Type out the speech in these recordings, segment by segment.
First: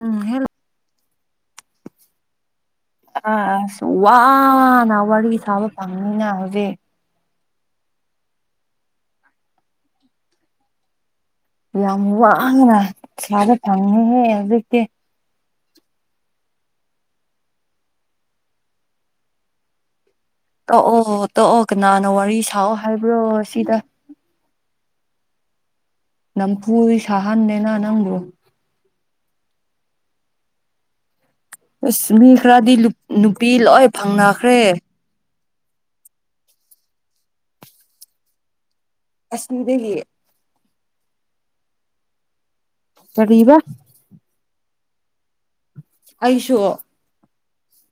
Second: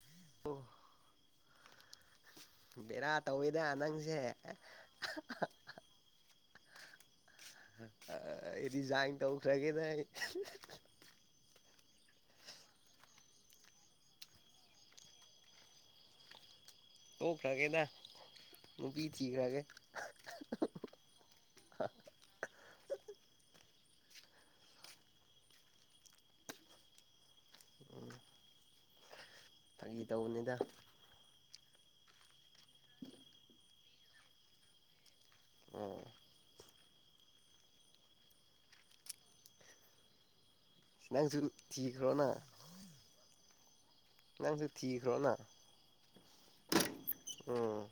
ꯎꯝ hello ꯕꯦꯔꯥ ꯑ ꯇꯧꯋꯦꯗ ꯑꯁ ꯅꯪꯁꯦ ꯋꯥ ꯅ ꯋꯥꯔꯤ ꯁꯥꯕ ꯐꯪꯅꯤꯅ ꯍꯧꯖꯤꯛ ꯗꯤꯖꯥꯏꯟ ꯇꯧꯈ꯭ꯔꯒꯦꯗ ꯑꯩ ꯌꯥꯝ ꯋꯥꯅ ꯁꯕ ꯐꯪꯉꯦꯍꯦ ꯍꯧꯖꯤꯛꯇꯤ ꯇꯣꯛꯈ꯭ꯔꯒꯦꯗ ꯅꯨꯄꯤ ꯊꯤꯈ꯭ꯔꯒꯦ ꯇꯣꯑꯣ ꯇꯣꯑꯣ ꯀꯅꯥꯅꯣ ꯋꯥꯔꯤ ꯁꯥꯎ ꯍꯥꯏꯕ꯭ꯔꯣ ꯁꯤꯗ ꯅꯝꯐꯨ ꯁꯍꯥꯟꯗꯦꯅ ꯅꯪꯕꯨ ꯐꯥꯒꯤ ꯇꯧꯕꯅꯤꯗ ꯑꯁ ꯃꯤ ꯈꯔꯗꯤ ꯅꯨꯄꯤ ꯂꯣꯏ ꯐꯪꯅꯈ꯭ꯔꯦ ꯑꯣ ꯑꯁꯤꯗꯒꯤ ꯅꯪꯁꯨ ꯊꯤꯈ꯭ꯔꯣꯅ ꯀꯔꯤꯕ ꯅꯪꯁꯨ ꯊꯤꯈ꯭ꯔꯣꯅ ꯑꯩꯁꯨ ꯎꯝ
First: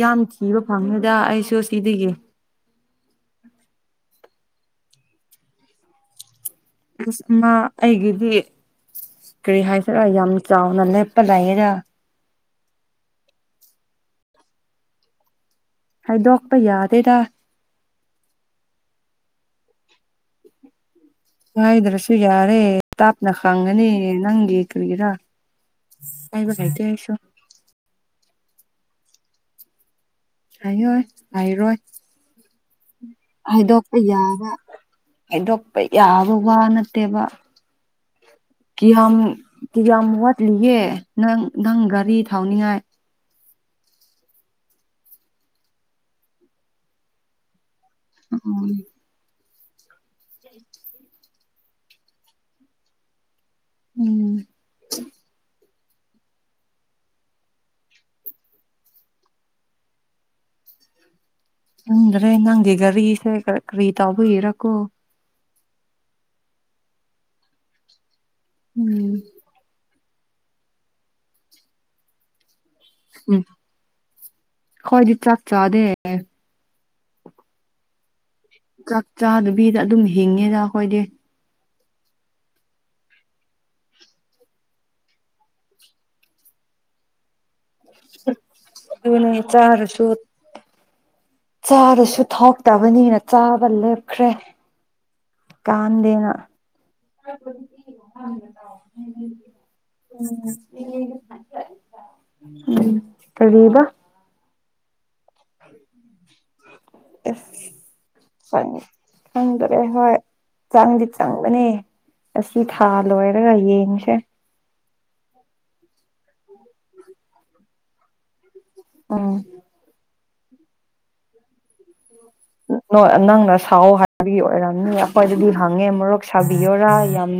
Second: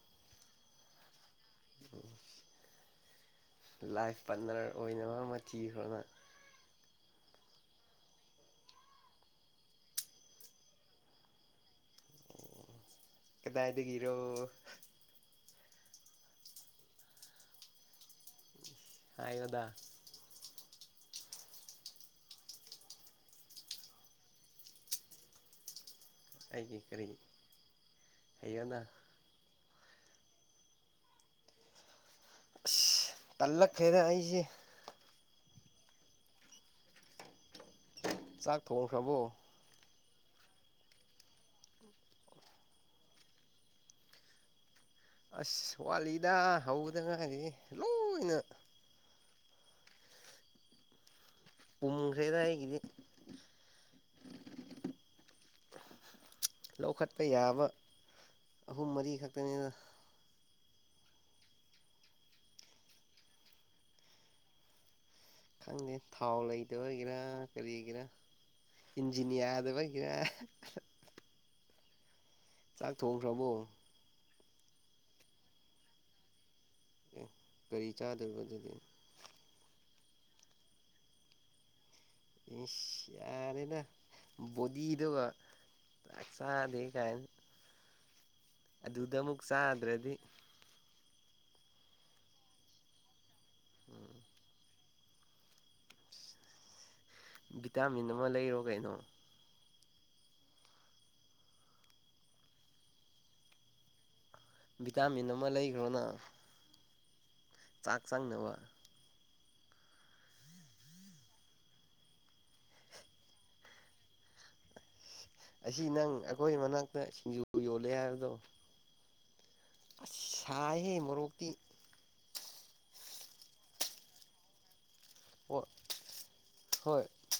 ꯌꯥꯝ ꯊꯤꯕ ꯐꯪꯉꯤꯗ ꯑꯩꯁꯨ ꯁꯤꯗꯒꯤ ꯂꯥꯏꯞ ꯄꯥꯠꯅꯔ ꯑꯣꯏꯅꯕ ꯑꯃ ꯊꯤꯈ꯭ꯔꯣꯅ [unintelligible] ꯑꯩꯒꯤꯗꯤ ꯀꯔꯤ ꯍꯥꯏꯁꯔꯔ ꯌꯥꯝ ꯆꯥꯎꯅ ꯂꯦꯞꯄ ꯂꯩꯌꯦꯗ ꯀꯗꯥꯏꯗꯒꯤꯔꯣ ꯍꯥꯏꯗꯣꯛꯄ ꯌꯥꯗꯦꯗ ꯍꯥꯏꯌꯨꯗ ꯍꯥꯏꯗ꯭ꯔꯁꯨ ꯌꯥꯔꯦ ꯇꯞꯅ ꯈꯪꯒꯅꯤ ꯅꯪꯒꯤ ꯀꯔꯤꯔ ꯍꯥꯏꯕ ꯑꯩꯒꯤ ꯍꯩꯇꯦ ꯀꯔꯤ ꯑꯩꯁꯨ ꯍꯩꯌꯣꯅ ꯍꯩꯔꯣꯏ ꯍꯥꯏꯔꯣꯏ ꯑꯁ ꯍꯥꯏꯗꯣꯛꯄ ꯇꯜꯂꯛꯈ꯭ꯔꯦꯗ ꯑꯩꯁꯦ ꯌꯥꯕ ꯍꯥꯏꯗꯣꯛꯄ ꯌꯥꯕ ꯋꯥ ꯅꯠꯇꯦꯕ ꯆꯥꯛ ꯀꯤꯌꯥꯝ ꯊꯣꯡꯈ꯭ꯔꯕꯣ ꯀꯤꯌꯥꯝ ꯋꯥꯠꯔꯤꯒꯦ ꯅꯪ ꯅꯪ ꯒꯥꯔꯤ ꯊꯧꯅꯤꯉꯥꯏ ꯑꯁ ꯋꯥꯠꯂꯤꯗ ꯍꯧꯕꯗ ꯉꯥꯏꯔꯤ ꯂꯣꯏꯅ [unintelligible] [inaudible] ꯄꯨꯝꯈ꯭ꯔꯦꯗ ꯑꯩꯒꯤꯗꯤ ꯎꯝ ꯂꯧꯈꯠꯄ ꯌꯥꯕ ꯑꯍꯨꯝ ꯃꯔꯤ ꯈꯛꯇꯅꯤꯗ ꯈꯪꯗ꯭ꯔꯦ ꯅꯪꯒꯤ ꯒꯥꯔꯤꯁꯦ ꯀꯔꯤ ꯇꯧꯕꯒꯤꯔꯀꯣ ꯈꯪꯗꯦ ꯊꯥꯎ ꯂꯩꯇꯕꯒꯤꯔ ꯀꯔꯤꯒꯤꯔ ꯎꯝ ꯏꯟꯖꯤꯟ ꯌꯥꯗꯕꯩ ꯒꯤꯔ ꯆꯥꯛ ꯊꯣꯡꯈ꯭ꯔꯕꯣ ꯑꯈꫭꯏꯗꯤ ꯆꯥꯛ ꯆꯥꯗꯦ ꯑꯦ ꯀꯔꯤ ꯆꯥꯗꫭꯏꯕ ꯆꯥꯛ ꯆꯥꯗꯕꯤꯗ ꯑꯗꯨꯝ ꯍꯤꯡꯉꯤꯗ ꯑꯈꯣꯏꯗꯤ ꯏꯁ ꯌꯥꯔꯦꯗ ꯕꯣꯗꯤꯗꯨꯒ ꯆꯥꯛ ꯆꯥꯗꯦ ꯒꯥꯏꯅ [unintelligible] ꯑꯗꯨꯅ ꯆꯥꯔꯁꯨ ꯆꯥꯗ꯭ꯔꯗꯤ ꯆꯥꯔꯁꯨ ꯊꯛꯇꯕꯅꯤꯅ ꯆꯥꯕ ꯂꯦꯞꯈ꯭ꯔꯦ ꯀꯥꯟꯗꯦꯅ ꯚꯤꯇꯥꯃꯤꯟ ꯑꯃ ꯂꯩꯔꯣ ꯀꯩꯅꯣ ꯎꯝ ꯀꯔꯤꯕ ꯚꯤꯇꯥꯃꯤꯟ ꯑꯃ ꯂꯩꯈ꯭ꯔꯣꯅ ꯆꯥꯛ ꯆꯪꯅꯕ ꯑꯁ ꯆꯪꯗꯔꯦ ꯍꯣꯏ ꯆꯪꯗꯤ ꯆꯪꯒꯅꯤ ꯑꯁꯤ ꯊꯥ ꯂꯣꯏꯔꯒ ꯌꯦꯡꯁꯦ ꯑꯁꯤ ꯅꯪ ꯑꯩꯈꯣꯏ ꯃꯅꯥꯛꯇ ꯁꯤꯡꯖꯨ ꯌꯣꯜꯂꯦ ꯍꯥꯏꯕꯗꯣ ꯎꯝ ꯑꯁ ꯁꯥꯏꯍꯦ ꯃꯣꯔꯣꯛꯇꯤ ꯅꯣꯏ ꯅꯪꯅ ꯁꯥꯎꯑꯣ ꯍꯥꯏꯕꯒꯤ ꯑꯣꯏꯔꯝꯅꯤꯗ ꯑꯈꯣꯏꯗꯗꯤ ꯑꯣ ꯍꯪꯉꯦ ꯃꯣꯔꯣꯛ ꯁꯥꯕꯤꯌꯔꯥ ꯍꯣꯏ ꯌꯥꯝ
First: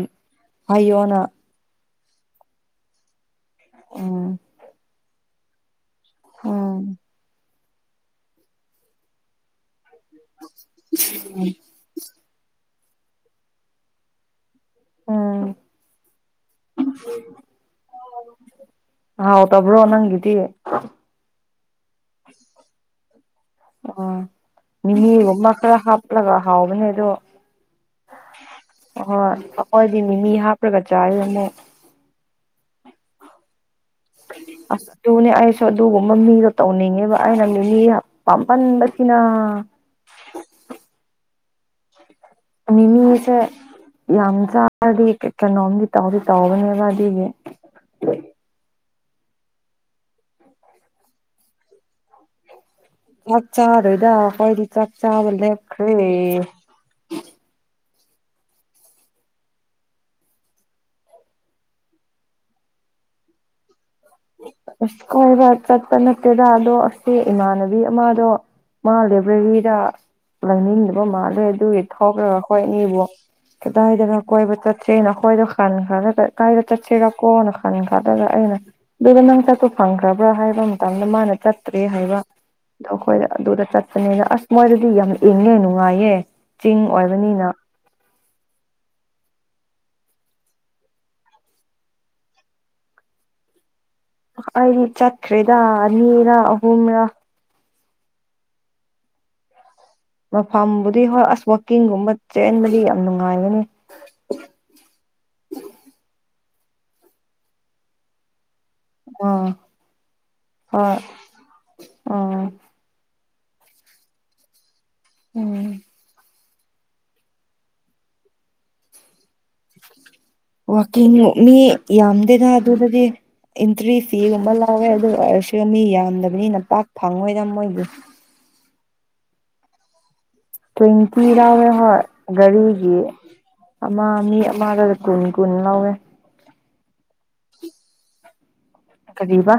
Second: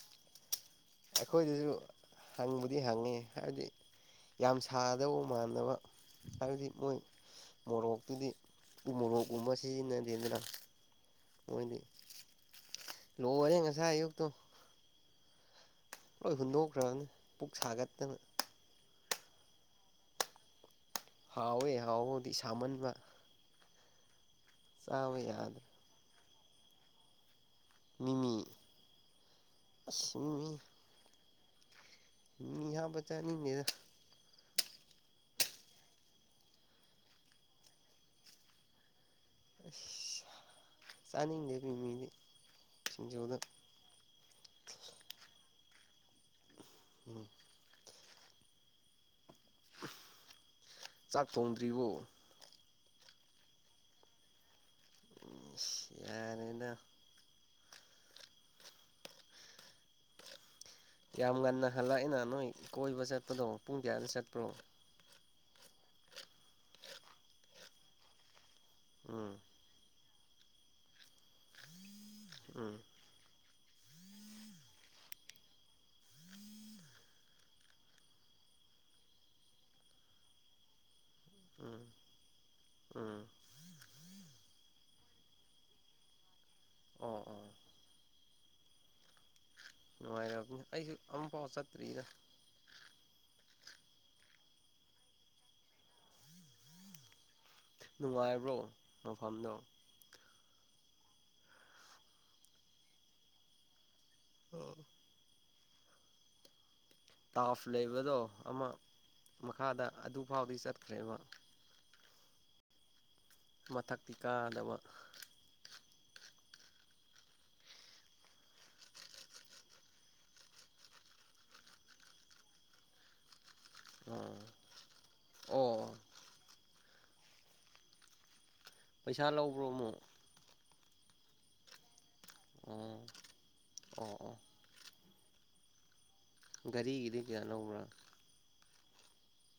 ꯍꯥꯏꯌꯣꯅ ꯑꯩꯈꯣꯏꯗꯁꯨ ꯍꯪꯕꯨꯗꯤ ꯍꯪꯉꯤ ꯍꯥꯏꯕꯗꯤ ꯎꯝ ꯌꯥꯝ ꯁꯥꯗꯧꯕ ꯃꯥꯟꯗꯕ ꯍꯥꯏꯕꯗꯤ ꯎꯝ ꯃꯣꯏ ꯃꯣꯔꯣꯛꯇꯨꯗꯤ ꯎ ꯃꯣꯔꯣꯛꯀꯨꯝꯕ ꯁꯤꯖꯤꯟꯅ ꯃꯣꯢꯗꯤ ꯂꯣꯏꯔꯦ ꯉꯁꯥꯏ ꯑꯌꯨꯛꯇꯣ ꯎꯝ ꯂꯣꯏ ꯍꯨꯟꯗꯣꯛꯈ꯭ꯔꯕꯅꯤ ꯄꯨꯛ ꯁꯥꯒꯠꯇꯅ ꯍꯥꯎꯇꯕ꯭ꯔꯣ ꯅꯪꯒꯤꯗꯤ ꯍꯥꯎꯋꯦ ꯍꯥꯎꯕꯕꯨꯗꯤ ꯁꯥꯃꯟꯕ ꯎꯝ ꯆꯥꯕ ꯃꯤꯃꯤꯒꯨꯝꯕ ꯌꯥꯗ꯭ꯔꯦ ꯈꯔ ꯍꯥꯞꯂꯒ ꯍꯥꯎꯕꯅꯦ ꯑꯗꯣ ꯃꯤꯃꯤ ꯍꯣꯏ ꯑꯈꯣꯏꯗꯤ ꯃꯤ ꯑꯁ ꯃꯤ ꯃꯤꯃꯤ ꯍꯥꯞꯄꯒ ꯆꯥꯌꯦ ꯑꯃꯨꯛ ꯃꯤꯃꯤ ꯍꯥꯞꯄ ꯆꯅꯤꯡꯗꯦꯗ ꯑꯁ ꯑꯗꯨꯅꯦ ꯑꯩꯁꯨ ꯑꯗꯨꯒꯨꯝꯕ ꯃꯤꯗꯣ ꯇꯧꯅꯤꯡꯉꯦꯕ ꯑꯩꯅ ꯃꯤꯃꯤ ꯍꯞ ꯄꯥꯝꯃꯟꯕꯒꯤ ꯀꯤꯅꯥ ꯑꯁ ꯆꯥꯅꯤꯡꯗꯦ ꯃꯤꯃꯤꯗꯤ ꯁꯤꯡꯖꯨꯗ ꯃꯤꯃꯤꯁꯦ ꯌꯥꯝ ꯆꯔꯗꯤ ꯀꯩꯅꯣꯝꯗꯤ ꯇꯧꯗꯤ ꯇꯧꯕꯅꯦꯕ ꯎꯝ ꯑꯗꯨꯒꯤ ꯆꯥꯛ ꯊꯣꯡꯗ꯭ꯔꯤꯕꯣ ꯆꯥꯛ ꯆꯥꯥꯔꯣꯏꯗ ꯑꯈꯣꯏꯗꯤ ꯆꯥꯛ ꯆꯥꯥꯕ ꯑꯁ ꯂꯦꯞꯈ꯭ꯔꯦ ꯌꯥꯔꯦꯗ ꯌꯥꯝ ꯉꯟꯅ ꯍꯜꯂꯛꯑꯦꯅ ꯅꯣꯏ ꯀꯣꯏꯕ ꯆꯠꯄꯗꯣ ꯄꯨꯡ ꯒ꯭ꯌꯥꯟ ꯆꯠꯄ꯭ꯔꯣ ꯑꯁ ꯀꯣꯏꯕ ꯆꯠꯄ ꯅꯠꯇꯦꯗ ꯑꯗꯣ ꯑꯁꯤ ꯏꯃꯥꯟꯅꯕꯤ ꯑꯃꯗꯣ ꯃꯥ ꯎꯝ ꯂꯦꯕ꯭ꯔꯦꯔꯤꯗ ꯂꯩꯅꯤꯡꯗꯕ ꯃꯥꯜꯂꯦ ꯑꯗꯨꯒꯤ ꯊꯣꯛꯔꯒ ꯑꯩꯈꯣꯏ ꯎꯝ ꯑꯅꯤꯕꯨ ꯀꯗꯥꯏꯗꯔ ꯀꯣꯏꯕ ꯆꯠꯁꯦꯅ ꯑꯈꯣꯏꯗꯣ ꯈꯟꯈꯔꯥꯒ ꯀꯥꯏꯗ ꯆꯠꯁꯤꯔꯀꯣꯅ ꯈꯟꯈꯔꯥꯒ [inaudible] ꯑꯗꯨꯒꯗ ꯅꯪ ꯆꯠꯇꯣ ꯐꯪꯈ꯭ꯔ ꯍꯥꯏꯕ ꯃꯇꯝꯗ ꯃꯥꯅ ꯆꯠꯇ꯭ꯔꯦ ꯎꯝ ꯍꯥꯏꯕ ꯑꯗꯣ ꯎꯝ ꯑꯩꯈꯣꯏꯗ ꯑꯗꯨꯗ ꯆꯠꯄꯅꯤꯗ ꯑꯁ ꯃꯣꯏꯗꯗꯤ ꯌꯥꯝ ꯏꯪꯉꯦ ꯅꯨꯡꯉꯥꯏꯌꯦ ꯆꯤꯡ ꯑꯣ ꯑꯣ ꯑꯣꯏꯕꯅꯤꯅ ꯅꯨꯡꯉꯥꯏꯔꯝꯅꯤ ꯑꯩꯁꯨ ꯑꯃꯐꯥꯎ ꯆꯠꯇ꯭ꯔꯤꯗ ꯑꯩꯗꯤ ꯆꯠꯈ꯭ꯔꯦꯗ ꯑꯅꯤꯔ ꯑꯍꯨꯝꯔꯥ ꯅꯨꯡꯉꯥꯏꯕ꯭ꯔꯣ ꯃꯐꯝꯗꯣ ꯃꯐꯝꯕꯨꯗꯤ ꯍꯣꯏ ꯑꯁ ꯋꯥꯛꯀꯤꯡꯒꯨꯝꯕ ꯆꯦꯟꯕꯗꯤ ꯌꯥꯝ ꯅꯨꯡꯉꯥꯏꯒꯅꯤ ꯑꯣ ꯇꯥꯐ ꯂꯩꯕꯗꯣ ꯑꯃ ꯑꯥ ꯃꯈꯥꯗ ꯑꯗꯨꯐꯥꯎꯗꯤ ꯆꯠꯈ꯭ꯔꯦꯕ ꯑꯣ ꯃꯊꯛꯇꯤ ꯀꯥꯗꯕ ꯎꯝ ꯋꯥꯀꯤꯡ ꯃꯤ ꯌꯥꯝꯗꯦꯗ ꯑꯗꯨꯗꯗꯤ ꯑꯦꯟꯇ꯭ꯔꯤ ꯑꯥ ꯐꯤꯒꯨꯝꯕ ꯂꯧꯋꯦ ꯑꯗꯨ ꯑꯣꯏꯔꯁꯨ ꯃꯤ ꯑꯣ ꯌꯥꯝꯗꯕꯅꯤꯅ ꯄꯥꯛ ꯐꯪꯉꯣꯏꯗ ꯃꯣꯏꯒꯤ ꯄꯩꯁꯥ ꯂꯧꯕ꯭ꯔꯣꯃꯣ ꯇ꯭ꯋꯦꯟꯇꯤ ꯂꯥꯎꯔꯦ ꯍꯣꯏ ꯒꯥꯔꯤꯒꯤ ꯑꯣ ꯑꯃ ꯑꯣ ꯑꯣ ꯃꯤ ꯑꯃꯗ ꯨꯀꯨꯟꯀꯨꯟ ꯂꯧꯑꯦ ꯒꯥꯔꯤꯒꯤꯗꯤ ꯀꯌꯥ ꯂꯧꯕ꯭ꯔꯥ ꯀꯔꯤꯕ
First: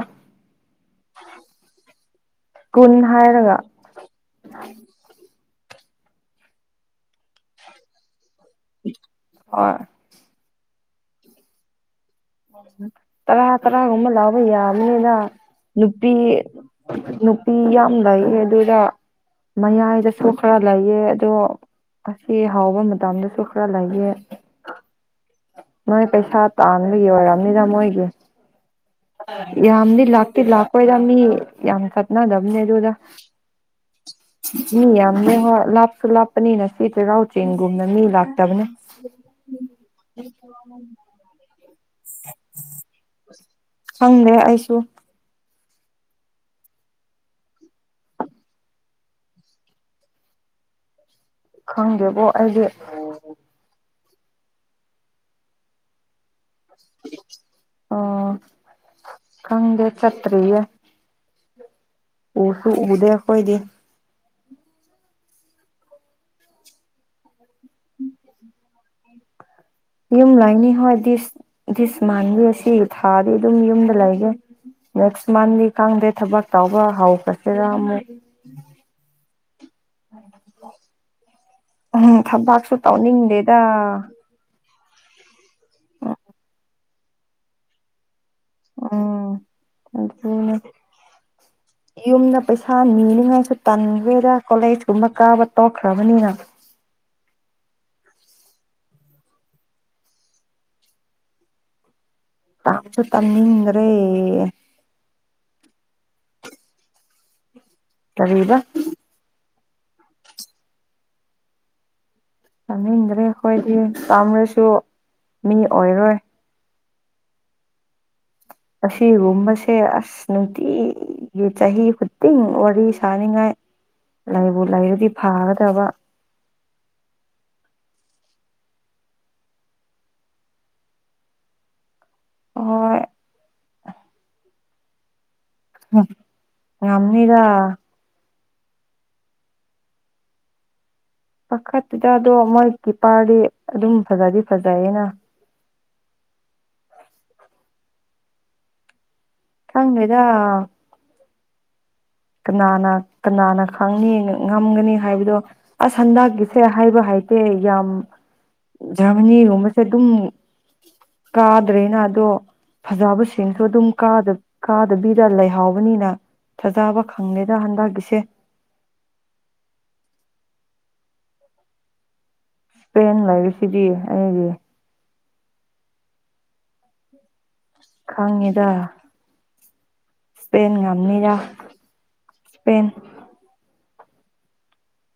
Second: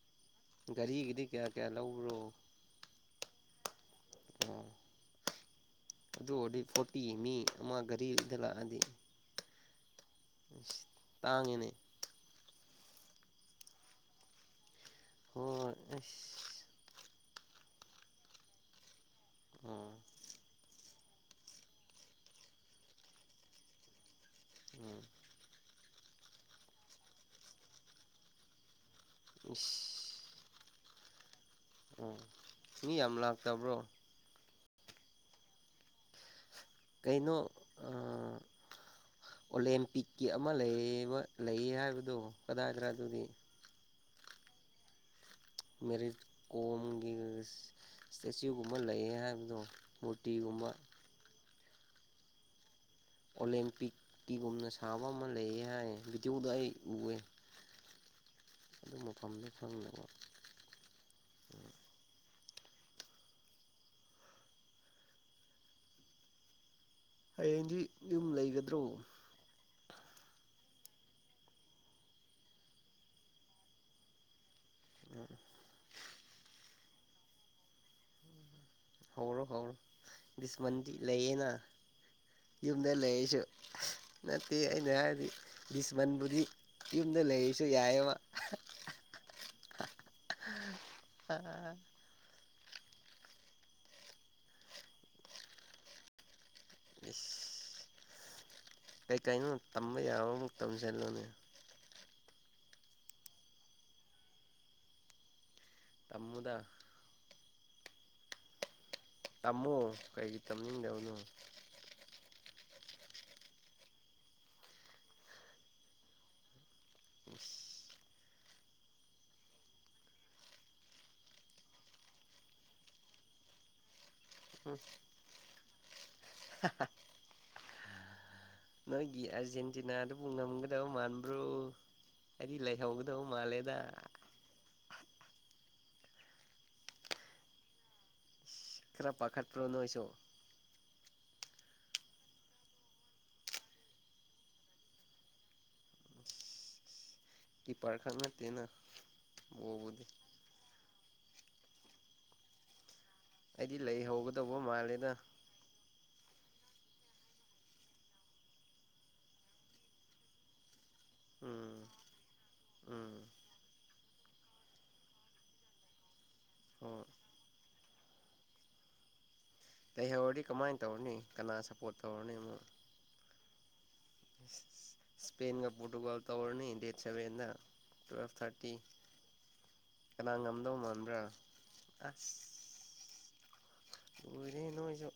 ꯒꯥꯔꯤꯒꯤꯗꯤ ꯀꯌꯥ ꯀꯌꯥ ꯂꯧꯕ꯭ꯔꯣ ꯀꯨꯟ ꯍꯥꯏꯔꯒ ꯑꯣ ꯑꯗꯨ ꯑꯣꯏꯗꯤ ꯐꯣꯇꯤ ꯃꯤ ꯑꯃ ꯘꯔꯤꯗ ꯂꯥꯛꯑꯗꯤ ꯍꯣꯏ ꯇꯥꯡꯉꯤꯅꯦ ꯇꯔꯥ ꯇꯔꯥꯒꯨꯝꯕ ꯂꯥꯎꯕ ꯌꯥꯕꯅꯤꯅ ꯍꯣꯏ ꯅꯨꯄꯤ ꯑꯁ ꯅꯨꯄꯤ ꯌꯥꯝ ꯂꯩꯑꯦ ꯑꯗꯨꯗ ꯑꯣ ꯃꯌꯥꯏꯗꯁꯨ ꯈꯔ ꯂꯩꯑ ꯑꯗꯣ ꯑꯁꯤ ꯍꯥꯎꯕ ꯃꯇꯝꯗꯁꯨ ꯈꯔ ꯂꯩꯑꯦ ꯑꯝ ꯅꯣꯏ ꯄꯩꯁꯥ ꯇꯥꯟꯕꯒꯤ ꯋꯥꯔꯝꯅꯤꯗ ꯃꯣꯏꯒꯤ ꯏꯁ ꯌꯥꯝꯗꯤ ꯂꯥꯛꯇꯤ ꯂꯥꯛꯔꯣꯏꯗ ꯃꯤ ꯌꯥꯝ ꯑꯣ ꯀꯛꯅꯗꯕꯅꯦ ꯑꯗꯨꯗ ꯃꯤ ꯌꯥꯝ ꯂꯥꯛꯇꯕ꯭ꯔꯣ ꯃꯤ ꯌꯥꯝꯃꯦ ꯍꯣꯢ ꯂꯥꯞꯁꯨ ꯂꯥꯞ ꯂꯄꯅꯤꯅ ꯁꯤ ꯆꯩꯔꯥꯎ ꯀꯩꯅꯣ ꯆꯤꯡꯒꯨꯝꯅ ꯃꯤ ꯑꯥ ꯂꯥꯛꯇꯕꯅꯦ ꯑꯣꯂꯦꯝꯄꯤꯛꯀꯤ ꯑꯃ ꯂꯩꯕ ꯂꯩ ꯍꯥꯏꯕꯗꯣ ꯀꯗꯥꯏꯗꯔ ꯑꯗꯨꯗꯤ ꯍꯪꯗꯦ ꯑꯩꯁꯨ ꯃꯦꯔꯤ ꯀꯣꯝꯒꯤ ꯏꯁꯇꯦꯆꯌꯨꯒꯨꯝꯕ ꯂꯩꯌꯦ ꯍꯥꯏꯕꯗꯣ ꯃꯨꯔꯇꯤꯒꯨꯝꯕ ꯈꯪꯗꯦꯕꯣ ꯑꯩꯗꯤ ꯑꯣꯂꯦꯝꯄꯤꯛꯀꯤꯒꯨꯝꯅ ꯁꯥꯕ ꯑꯃ ꯂꯩꯌꯦ ꯍꯥꯏ ꯖꯤꯗꯤꯑꯣꯗ ꯎꯑꯦ ꯑꯩ ꯑ ꯑꯗꯨ ꯃꯐꯝꯗꯣ ꯈꯪꯗꯦ ꯈꯪꯗꯕ ꯆꯠꯇꯔꯤꯑꯦ ꯎꯁꯨ ꯎꯗꯦ ꯑꯩꯈꯣꯏꯗꯤ ꯍꯌꯦꯡꯗꯤ ꯌꯨꯝ ꯂꯩꯒꯗ꯭ꯔꯣ ꯌꯨꯝ ꯂꯩꯅꯤ ꯍꯣꯏ ꯗꯤꯁ ꯗꯤꯁ ꯃꯥꯟꯒꯦ ꯁꯤ ꯊꯥꯗꯤ ꯑꯗꯨꯝ ꯌꯨꯝꯗ ꯂꯩꯒꯦ ꯅꯦꯛꯁ ꯃꯟꯗꯤ ꯈꯪꯗꯦ ꯊꯕꯛ ꯇꯧꯕ ꯍꯧꯈꯔꯁꯤꯔ ꯑꯃꯨꯛ ꯍꯧꯔꯣ ꯍꯧꯔꯣ ꯗꯤꯁꯃꯟꯗꯤ ꯂꯩꯌꯦꯅ ꯎꯝ ꯊꯕꯛꯁꯨ ꯌꯨꯝꯗ ꯂꯩꯔꯁꯨ ꯇꯧꯅꯤꯡꯗꯦꯗ ꯅꯠꯇꯦ ꯑꯩꯅ ꯍꯥꯏꯔꯗꯤ ꯕꯤꯁꯃꯟꯕꯨꯗꯤ ꯌꯨꯝꯗ ꯂꯩꯔꯤꯁꯨ ꯌꯥꯏꯑꯦꯕ ꯎꯝ ꯑꯗꯨꯅꯦ ꯌꯨꯝꯗ ꯄꯩꯁꯥ ꯅꯤꯅꯤꯡꯉꯥꯏꯁꯨ ꯇꯟꯈꯔꯦꯗ ꯀꯣꯂꯦꯖ ꯀꯨꯝꯕ ꯀꯥꯕ ꯇꯣꯛꯈ꯭ꯔꯕꯅꯤꯅ [unintelligible] ꯀꯩ ꯀꯩꯅꯣ ꯇꯝꯕ ꯌꯥꯕꯃꯨꯛ ꯇꯝꯁꯜꯂꯣꯅꯦ ꯇꯥꯡꯁꯨ ꯇꯝꯅꯤꯡꯗ꯭ꯔꯦ ꯇꯝꯃꯣꯗ ꯀꯔꯤꯕ ꯇꯥꯝꯃꯣ ꯀꯩꯒꯤ ꯇꯝꯅꯤꯡꯗꯕꯅꯣ ꯇꯝꯅꯤꯡꯗ꯭ꯔꯦ ꯑꯩꯈꯣꯏꯗꯤ ꯇꯝꯔꯁꯨ ꯃꯤ ꯑꯣꯏꯔꯣꯏ [inaudible] ꯑꯁꯤꯒꯨꯝꯕꯁꯦ ꯑꯁ ꯅꯨꯡꯇꯤꯒꯤ ꯆꯍꯤ ꯈꯨꯗꯤꯡ ꯋꯥꯔꯤ ꯁꯥꯅꯤꯡꯉꯥꯏ [inaudible] ꯂꯩꯕꯨ ꯂꯩꯔꯗꯤ ꯐꯥꯒꯗꯕ [unintelligible] ꯅꯣꯏꯒꯤ ꯑꯥꯔꯖꯦꯟꯇꯤꯅꯥꯗꯨꯄꯨ ꯉꯝꯒꯗꯕ ꯃꯥꯟꯕ꯭ꯔꯣ ꯑꯩꯗꯤ ꯍꯣꯏ ꯂꯩꯍꯧꯒꯗꯧ ꯃꯥꯜꯂꯦꯗ ꯉꯝꯅꯤꯗ ꯈꯔ ꯄꯥꯈꯠꯄ꯭ꯔꯣ ꯅꯣꯏꯁꯨ ꯄꯥꯈꯠꯇꯨꯗ ꯑꯗꯣ ꯃꯣꯏ ꯀꯤꯄꯥꯔꯗꯤ ꯑꯗꯨꯝ ꯐꯖꯗꯤ ꯐꯖꯩꯌꯦꯅ ꯀꯤꯄꯔꯈꯛ ꯅꯠꯇꯦꯅ ꯕꯣꯕꯨꯗꯤ ꯈꯪꯗꯦꯗ ꯀꯅꯥꯅ ꯀꯅꯥꯅ ꯑꯩꯗꯤ ꯈꯪꯅꯤ ꯂꯩꯍꯧꯒꯗꯧꯕ ꯉꯝꯒꯅꯤ ꯃꯥꯜꯂꯦꯗ ꯍꯥꯏꯕꯗꯣ ꯑꯁ ꯍꯟꯗꯛꯀꯤ ꯁꯦ ꯍꯥꯏꯕ ꯍꯥꯏꯇꯦ ꯌꯥꯝ ꯖꯔꯃꯅꯤꯒꯨꯝꯕꯁꯦ ꯑꯗꯨꯝ ꯎꯝ ꯀꯥꯗ꯭ꯔꯦꯅ ꯑꯗꯣ ꯎꯝ ꯐꯖꯕꯁꯤꯡꯁꯨ ꯑꯗꯨꯝ ꯀꯥꯗꯕꯤꯗ ꯂꯩꯍꯥꯎꯕꯅꯤꯅ ꯐꯖꯕ ꯍꯣꯏ ꯍꯟꯗꯛꯒꯤꯁꯦ ꯂꯩꯩꯍꯧꯔꯗꯤ ꯀꯃꯥꯏꯅ ꯇꯧꯔꯅꯤ ꯀꯅꯥ ꯁꯞꯄꯣꯔꯠ ꯇꯧꯔꯅꯤ ꯑꯃꯨ ꯏꯁꯄꯦꯟ ꯂꯩꯔꯤꯁꯤꯗꯤ ꯑꯩꯒꯤ ꯁꯄꯦꯟꯒ ꯄꯣꯔꯇꯨꯒꯜ ꯇꯣꯔꯅꯤ ꯗꯦꯠ ꯁꯕꯦꯟꯗ ꯇꯨꯋꯦꯜꯚ ꯈꯪꯉꯤꯗ ꯊꯥꯔꯇꯤ ꯀꯅꯥ ꯏꯁꯄꯦꯟ ꯉꯝꯗꯧ ꯃꯥꯟꯕ꯭ꯔꯥ ꯉꯝꯅꯤꯗ ꯑꯁ ꯏꯁꯄꯦꯟ ꯂꯣꯏꯔꯦ ꯅꯣꯏꯖꯨ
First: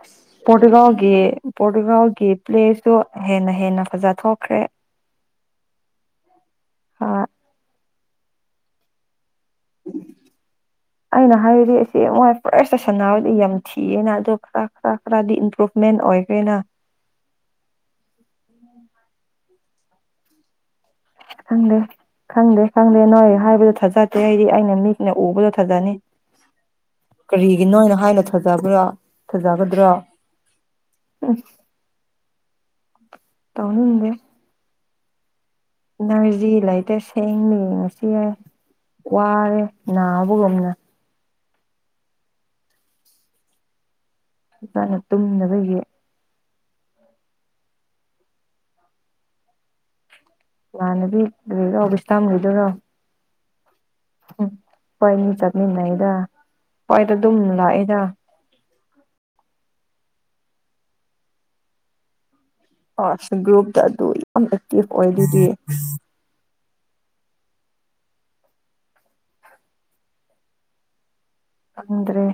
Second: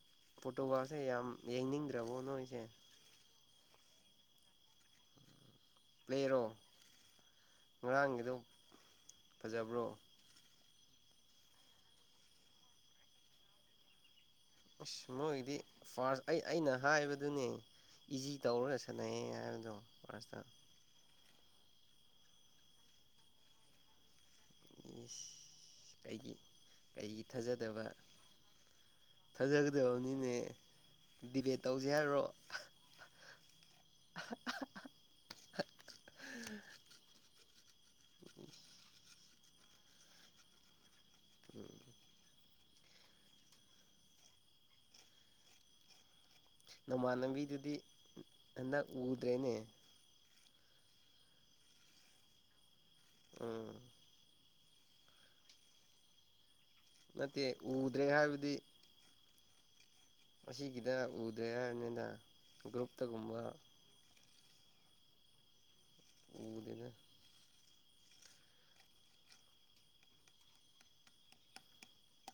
ꯑꯁ ꯄꯣꯔꯇꯨꯒꯥꯜꯁꯦ ꯄꯣꯔꯇꯨꯒꯥꯜꯒꯤ ꯌꯥꯝ ꯌꯦꯡꯅꯤꯡꯗ꯭ꯔꯕꯣ ꯄꯣꯔꯇꯨꯒꯥꯜꯒꯤ ꯅꯣꯏꯁꯦ ꯄ꯭ꯂꯦꯁꯇꯨ ꯍꯦꯟꯅ ꯍꯦꯟꯅ ꯐꯖꯊꯣꯛꯈ꯭ꯔꯦ ꯄ꯭ꯂꯦꯔꯣ ꯍꯣꯏ ꯉꯔꯥꯡꯒꯤꯗꯣ ꯐꯖꯕ꯭ꯔꯣ ꯑꯩꯅ ꯍꯥꯏꯔꯗꯤ ꯑꯩꯁꯦ ꯃꯣꯏ ꯐ꯭ꯔꯦꯁꯇ ꯁꯥꯟꯅꯥꯔꯗꯤ ꯌꯥꯝ ꯊꯤꯑꯦꯅ ꯑꯗꯨ ꯑꯁ ꯃꯣꯏꯒꯤꯗꯤ ꯐꯥꯔꯁ ꯑꯩ ꯑꯩꯅ ꯍꯥꯏꯕꯗꯨꯅꯦ ꯏꯖꯤ ꯇꯧꯔꯁꯦ ꯁꯅꯩ ꯍꯥꯏꯕꯗꯣ ꯐꯥꯔꯁꯇ ꯈꯪꯗꯦ ꯈꯪꯗꯦ ꯈꯪꯗꯦ ꯅꯣꯏ ꯍꯥꯏꯕꯗꯨ ꯊꯥꯖꯗꯦ ꯗꯦ ꯍꯥꯏꯗꯤ ꯑꯩꯅ ꯃꯤꯠꯅ ꯏꯁ ꯎꯕꯗꯣ ꯊꯖꯅꯤ ꯀꯩꯒꯤ ꯀꯩꯒꯤ ꯊꯥꯖꯗꯕ ꯀꯔꯤꯒꯤꯅꯣꯅ ꯍꯥꯏꯅ ꯊꯖꯕ꯭ꯔꯥ ꯊꯖꯒꯗ꯭ꯔꯥ ꯊꯥꯖꯒꯗꯕꯅꯤꯅꯦ ꯗꯤꯕꯦꯠ ꯇꯧꯖꯦ ꯍꯥꯏꯔꯣ ꯇꯧꯅꯤꯡꯗꯦ ꯅꯖꯤꯂ ꯂꯩꯇꯦ ꯁꯦꯡꯂꯦ ꯌꯦꯡꯉꯁꯤ ꯌꯥꯏ ꯋꯥꯔꯦ ꯅꯥꯕꯒꯨꯝꯅ ꯎꯝ ꯍꯥꯅ ꯇꯨꯝꯅꯕꯒꯤ ꯅꯃꯥꯟꯅꯕꯤꯗꯨꯗꯤ ꯍꯟꯗꯛ ꯎꯗ꯭ꯔꯦꯅꯦ [unintelligible] ꯎꯝ ꯈꯣꯏꯅꯤ ꯆꯠꯃꯤꯟꯅꯩꯗ ꯍꯣꯏꯗ ꯑꯗꯨꯝ ꯅꯠꯇꯦ ꯂꯥꯛꯑꯦꯗ ꯎꯗ꯭ꯔꯦ ꯍꯥꯏꯕꯗꯤ ꯑꯁꯤꯒꯤꯒꯤꯗ ꯎꯗꯦ ꯍꯥꯏꯕꯅꯤꯅ ꯑꯥ ꯒ꯭ꯔꯨꯞꯇꯒꯨꯝꯕ ꯒ꯭ꯔꯨꯨꯞ ꯇ ꯑꯗꯨ ꯌꯥꯝ ꯑꯦꯛꯇꯤꯐ ꯑꯣꯏꯗꯨꯗꯤ ꯗꯗ ꯈꯪꯗ꯭ꯔꯦ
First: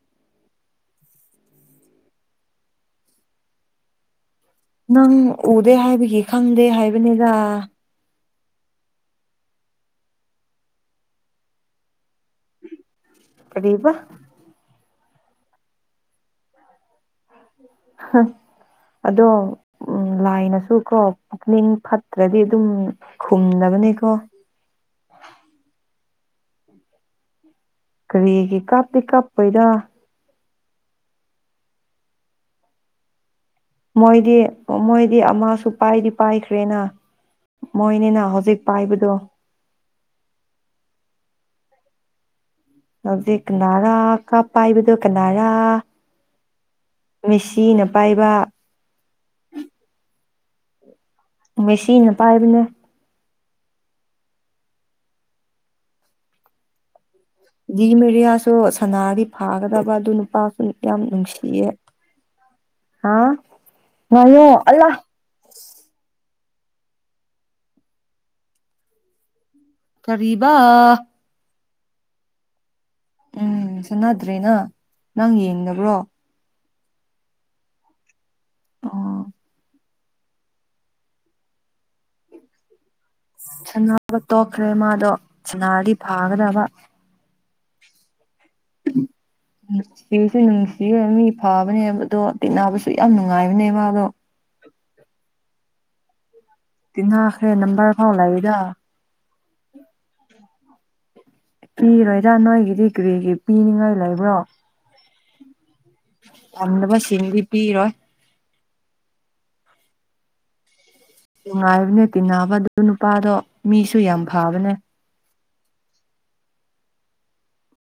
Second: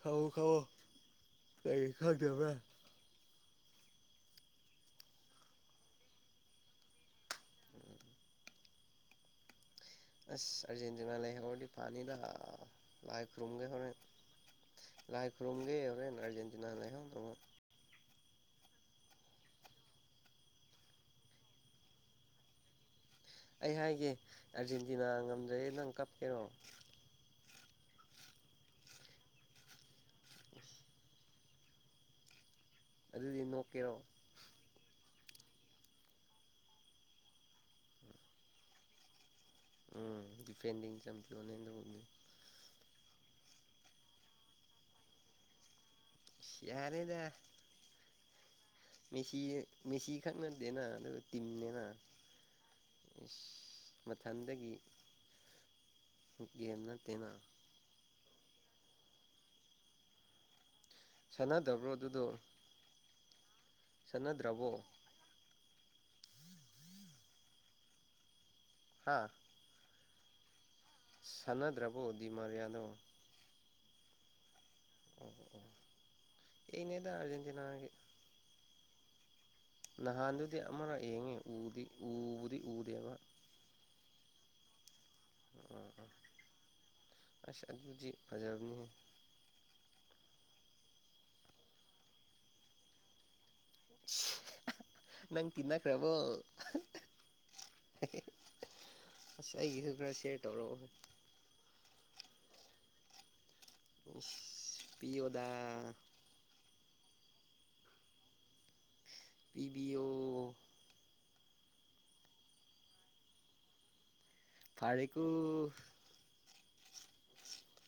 ꯈꯥꯎꯋꯣ ꯈꯥꯎꯋꯣ ꯀꯩ ꯈꯥꯎꯗꯕ꯭ꯔ ꯅꯪ ꯎꯗꯦ ꯍꯥꯏꯕꯒꯤ ꯈꯪꯗꯦ ꯍꯥꯏꯕꯅꯤꯗ ꯑꯁ ꯑꯔꯖꯦꯟꯇꯤꯅꯥ ꯂꯩꯥꯍꯧꯔꯗꯤ ꯐꯅꯤꯗ ꯂꯥꯏ ꯈꯨꯔꯨꯝꯒꯦ ꯀꯔꯤꯕ ꯍꯣꯔꯦꯟ ꯂꯥꯏ ꯈꯨꯔꯨꯝꯒꯦ ꯍꯣꯔꯦꯟ ꯑꯔꯖꯦꯟꯇꯤꯅꯥ ꯂꯩꯍꯧꯅꯕ ꯍꯥ ꯑꯗꯣ ꯂꯥꯏꯅꯁꯨ ꯀꯣ ꯄꯨꯛꯅꯤꯡ ꯐꯠꯇ꯭ꯔꯗꯤ ꯑꯗꯨꯝ ꯑꯩ ꯍꯥꯏꯒꯦ ꯈꯨꯝꯅꯕꯅꯤꯀꯣ ꯑꯥꯔꯖꯦꯟꯇꯤꯅꯥ ꯉꯝꯗ꯭ꯔꯦꯗꯤ ꯅꯪ ꯀꯞꯀꯦꯔꯣ ꯀꯔꯤꯒꯤ ꯀꯞꯇꯤ ꯀꯞꯄꯣꯏꯗ ꯑꯗꯨꯗꯤ ꯅꯣꯛ ꯃꯣꯏꯗꯤ ꯃꯣꯏ ꯃꯣꯏꯗꯤ ꯑꯃꯁꯨ ꯄꯥꯏꯗꯤ ꯄꯥꯏꯈ꯭ꯔꯦꯅ ꯃꯣꯏꯅꯤꯅ ꯍꯧꯖꯤꯛ ꯄꯥꯏꯕꯗꯣ ꯎꯝ ꯗꯤꯐꯦꯟꯗꯤꯡ ꯆꯡꯄꯤꯌꯣꯅ ꯍꯧꯖꯤꯛ ꯀꯅꯔꯥ ꯀꯥꯞ ꯄꯥꯏꯕꯗꯣ ꯀꯅꯔꯥ ꯌꯔꯦꯗ ꯄꯥꯏꯕ ꯃꯦꯁꯤ ꯃꯦꯁꯤ [inaudible] ꯃꯦꯁꯤꯅ ꯄꯥꯏꯕꯅꯦ ꯃꯊꯟꯗꯒꯤ ꯒꯦꯝ ꯅꯠꯇꯦꯅ ꯗꯤ ꯃꯦꯔꯤꯌꯥꯁꯨ ꯁꯅꯔꯗꯤ ꯐꯥꯒꯗꯕ ꯑꯗꯨ ꯅꯨꯄꯥꯁꯨ ꯌꯥꯝ ꯅꯨꯡꯁꯤꯌꯦ ꯁꯥꯟꯅꯗꯕ꯭ꯔꯣ ꯑꯗꯨꯗꯣ ꯑꯥ ꯉꯥꯏꯑꯣ ꯁꯥꯟꯅꯗ꯭ꯔꯕꯣ ꯑꯜꯂ ꯍꯥ ꯀꯔꯤꯕ ꯁꯥꯟꯅꯗ꯭ꯔꯕꯣ ꯗꯤꯃꯥꯔꯤꯌꯥꯗꯣ ꯎꯝ ꯁꯥꯟꯅꯗ꯭ꯔꯦꯅ ꯑꯣ ꯅꯪ ꯑꯣ ꯌꯦꯡꯗꯕ꯭ꯔꯣ ꯑꯩꯅꯦꯗ ꯑꯥꯔꯖꯦꯟꯇꯤꯅꯥꯒꯤ ꯑꯥ ꯅꯍꯥꯟꯗꯨꯗꯤ ꯑꯃꯔꯛ ꯌꯦꯡꯉꯦ ꯎꯗꯤ ꯎꯗꯤ ꯎꯗꯦꯕ ꯁꯅꯥꯕ ꯇꯣꯛꯈ꯭ꯔꯦ ꯃꯥꯗꯣ ꯑꯥ ꯁꯅꯥꯔꯗꯤ ꯐꯥꯒꯗꯕ ꯑꯗꯨꯗꯤ ꯐꯖꯕꯅꯤꯍꯦ ꯅꯨꯡꯁꯨ ꯅꯨꯡꯁꯤꯌꯦ ꯃꯤ ꯐꯥꯕꯅꯦꯕ ꯑꯗꯣ ꯇꯤꯟꯅꯕꯁꯨ ꯌꯥꯝ ꯅꯨꯡꯉꯥꯏꯕꯅꯦ ꯃꯥꯗꯣ ꯅꯪ ꯇꯤꯟꯅꯈ꯭ꯔꯕꯣ ꯇꯤꯟꯅꯈ꯭ꯔꯦ ꯅꯝꯕꯔ ꯐꯥꯎ ꯂꯩꯗ ꯑꯁ ꯑꯩꯒꯤꯁꯨ ꯈꯔ ꯁꯤꯌꯔ ꯇꯧꯔꯛꯑꯣ ꯍꯦ ꯄꯤꯔꯣꯏꯗ ꯅꯣꯏꯒꯤꯗꯤ ꯀꯔꯤꯒꯤ ꯄꯤꯅꯤꯡꯉꯥꯏ ꯂꯩꯕ꯭ꯔꯣ ꯄꯤꯑꯣꯗ ꯄꯥꯝꯗꯕ ꯁꯤꯡꯗꯤ ꯄꯤꯔꯣꯏ ꯄꯤꯕꯤꯑꯣ ꯅꯨꯡꯉꯥꯏꯕꯅꯦ ꯇꯤꯟꯅꯕ ꯑꯗꯨ ꯅꯨꯄꯥꯗꯣ ꯃꯤꯁꯨ ꯌꯥꯝ ꯐꯕꯅꯦ ꯐꯔꯦꯀꯣ